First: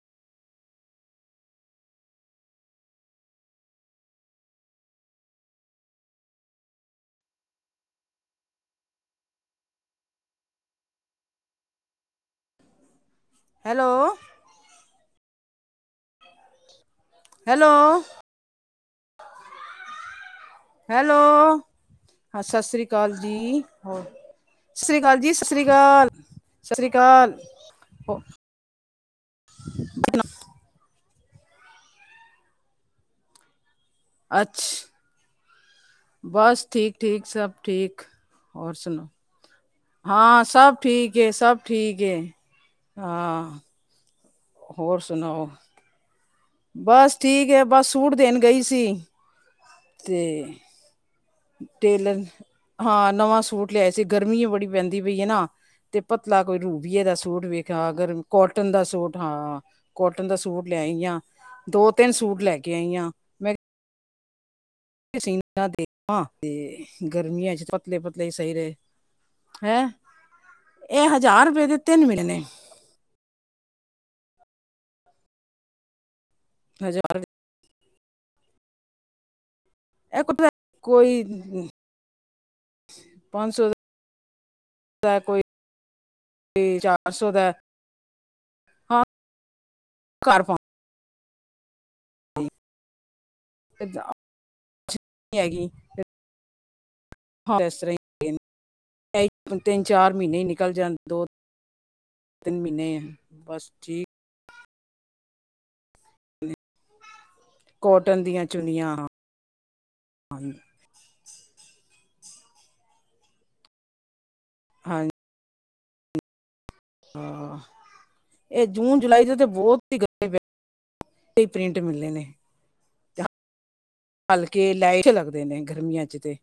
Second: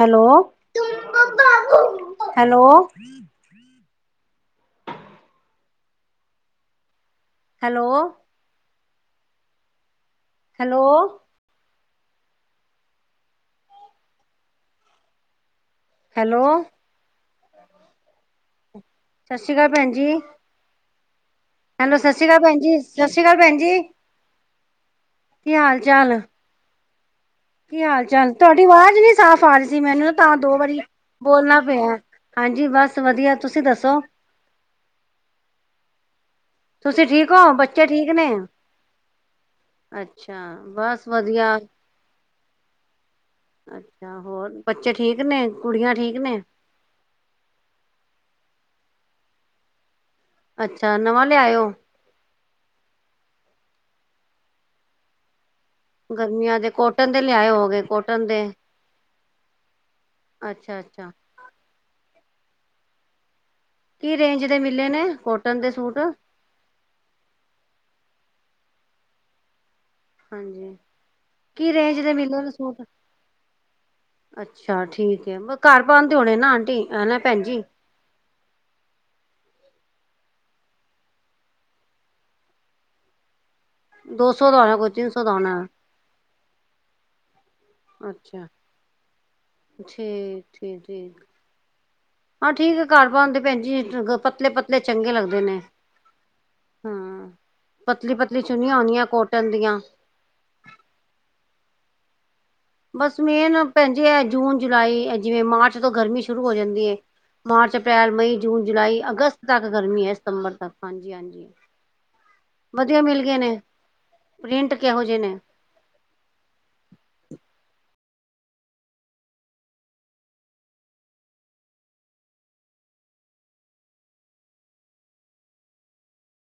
Hello, hello. Hello. Hello. Hello. Hello. Hello. ਸਤਿ ਸ੍ਰੀ ਅਕਾਲ ਭੈਣ ਜੀ। ਹੈਲੋ ਹੈਲੋ ਸਤਿ ਸ਼੍ਰੀ ਅਕਾਲ ਭੈਣ ਜੀ ਸਤਿ ਸ਼੍ਰੀ ਅਕਾਲ ਭੈਣ ਜੀ ਸਤਿ ਸ਼੍ਰੀ ਅਕਾਲ ਜੀ ਸਤਿ ਕੀ ਸ਼੍ਰੀ ਹਾਲ ਅਕਾਲ ਚਾਲ ਸਤਿ ਸ਼੍ਰੀ ਅਕਾਲ ਕੀ ਹਾਲ ਚਾਲ ਤੁਹਾਡੀ ਆਵਾਜ਼ ਨੀ ਸਾਫ਼ ਆ ਰਹੀ ਸੀ ਮੈਨੂੰ ਤਾਂ ਦੋ ਵਾਰੀ ਬੋਲਣਾ ਪਿਆ ਹਾਂਜੀ ਬਸ ਵਧੀਆ ਤੁਸੀਂ ਦੱਸੋ ਅਛਾ ਬਸ ਠੀਕ ਤੁਸੀਂ ਠੀਕ ਸਭ ਹੋ ਬੱਚੇ ਠੀਕ ਨੇ ਹੋਰ ਸੁਣਾਓ ਅੱਛਾ ਹਾਂ ਸਭ ਬਸ ਠੀਕ ਹੈ ਵਧੀਆ ਸਭ ਠੀਕ ਹੈ ਤੇ ਅੱਛਾ ਹੋਰ ਬੱਚੇ ਠੀਕ ਸੁਣਾਓ ਨੇ ਕੁੜੀਆਂ ਠੀਕ ਨੇ ਬਸ ਠੀਕ ਹੈ ਬਸ ਸੂਟ ਦੇਣ ਗਈ ਸੀ ਤੇ ਅੱਛਾ ਨਵਾਂ ਲਿਆਇਓ ਟੇਲਰ ਹਾਂ ਨਵਾਂ ਸੂਟ ਐਸੀੇ ਗਰਮੀ ਬੜੀ ਪੈਂਦੀ ਪਈ ਹੈ ਨਾ ਤੇ ਪਤਲਾ ਕੋਈ ਗਰਮੀਆਂ ਦੇ ਰੂਬੀਏ ਕੋਟਨ ਦਾ ਦੇ ਸੂਟ ਲਿਆਏ ਹੋਗੇ ਵੇਖਿਆ ਅਗਰ ਦੇ ਕੋਟਨ ਦਾ ਸੂਟ ਹਾਂ ਕੋਟਨ ਦਾ ਸੂਟ ਅੱਛਾ ਅੱਛਾ ਲਿਆਈਆਂ ਦੋ ਤਿੰਨ ਸੂਟ ਲੈ ਕੇ ਆਈ ਹਾਂ ਮੈਂ ਕੀ ਰੇਂਜ ਦੇ ਮਿਲੇ ਨੇ ਸੀਨ ਕੋਟਨ ਦੇ ਸੂਟ? ਦੇਖ ਤੇ ਗਰਮੀਆਂ ਚ ਪਤਲੇ ਪਤ ਲਈ ਸਹੀ ਰਹੇ ਹੈਂ ਹਾਂਜੀ ਇਹ ਹਜ਼ਾਰ ਰੁਪਏ ਕੀ ਰੇਂਜ ਤਿੰਨ ਦੇ ਮਿਲੇ ਨੇ ਮਿਲਣਨ ਸੂਟ ਅੱਛਾ ਠੀਕ ਹੈ ਮ ਘਰ ਪਾਂ ਣੇ ਨਾ ਆਂਟੀ ਹਨ ਹਜ਼ਾਰ ਭੈਜੀ ਇਹਤਾ ਕੋਈ ਪੰਜ ਸੌ ਦੋ ਸੌ ਦਾ ਆਉਣਾ ਕੋਈ ਤਿੰਨ ਸੌ ਦਾ ਆਉਣਾ ਓਦਾਂ। ਅੱਛਾ, ਘਰ ਪਾ ਹਾਂ, ਠੀਕ ਆ ਘਰ ਪਾਣ ਦੇ ਭੈਣ ਜੀ ਪਤਲੇ-ਪਤਲੇ ਚੰਗੇ ਲੱਗਦੇ ਨੇ। ਹੈਗੀ ਹਾਂ। ਪਤਲੀ ਪਤਲੀ ਚੁੰਨੀਆਂ ਹੁੰਦੀਆਂ ਕੋਟਨ [unintelligible] ਦੀਆਂ। ਤਿੰਨ ਚਾਰ ਮਹੀਨੇ ਨਿਕਲ ਜਾਣ ਦੋ, ਤਿੰਨ ਮਹੀਨੇ ਬਸ ਮੇਨ ਭੈਣ ਜੀ ਐ ਜੂਨ। ਜੁਲਾਈ ਜਿਵੇਂ ਮਾਰਚ ਤੋਂ ਗਰਮੀ ਸ਼ੁਰੂ ਹੋ ਜਾਂਦੀ ਐ। ਮਾਰਚ, ਅਪ੍ਰੈਲ, ਕੋਟਨ ਮਈ, ਦੀਆਂ ਜੂਨ, ਚੁੰਨੀਆਂ ਜੁਲਾਈ, ਅਗਸਤ ਤੱਕ ਗਰਮੀ ਐ। ਹਨ ਸਤੰਬਰ ਤੱਕ ਹਾਂਜੀ-ਹਾਂਜੀ। ਵਧੀਆ ਮਿਲ ਗਏ ਨੇ। ਪ੍ਰਿੰਟ ਕਿਹੋ ਹਾਂਜੀ ਜਿਹੇ ਨੇ। ਹਾਂ। ਇਹ ਜੂਨ, ਜੁਲਾਈ ਦੇ ਤੇ ਬਹੁਤ ਹੀ [unintelligible] ਹੁੰਦੇ ਨੇ। ਹਲਕੇ ਲਾਈਟ ਜੇ ਲੱਗਦੇ ਨੇ ਗਰਮੀਆਂ ਚ ਤੇ।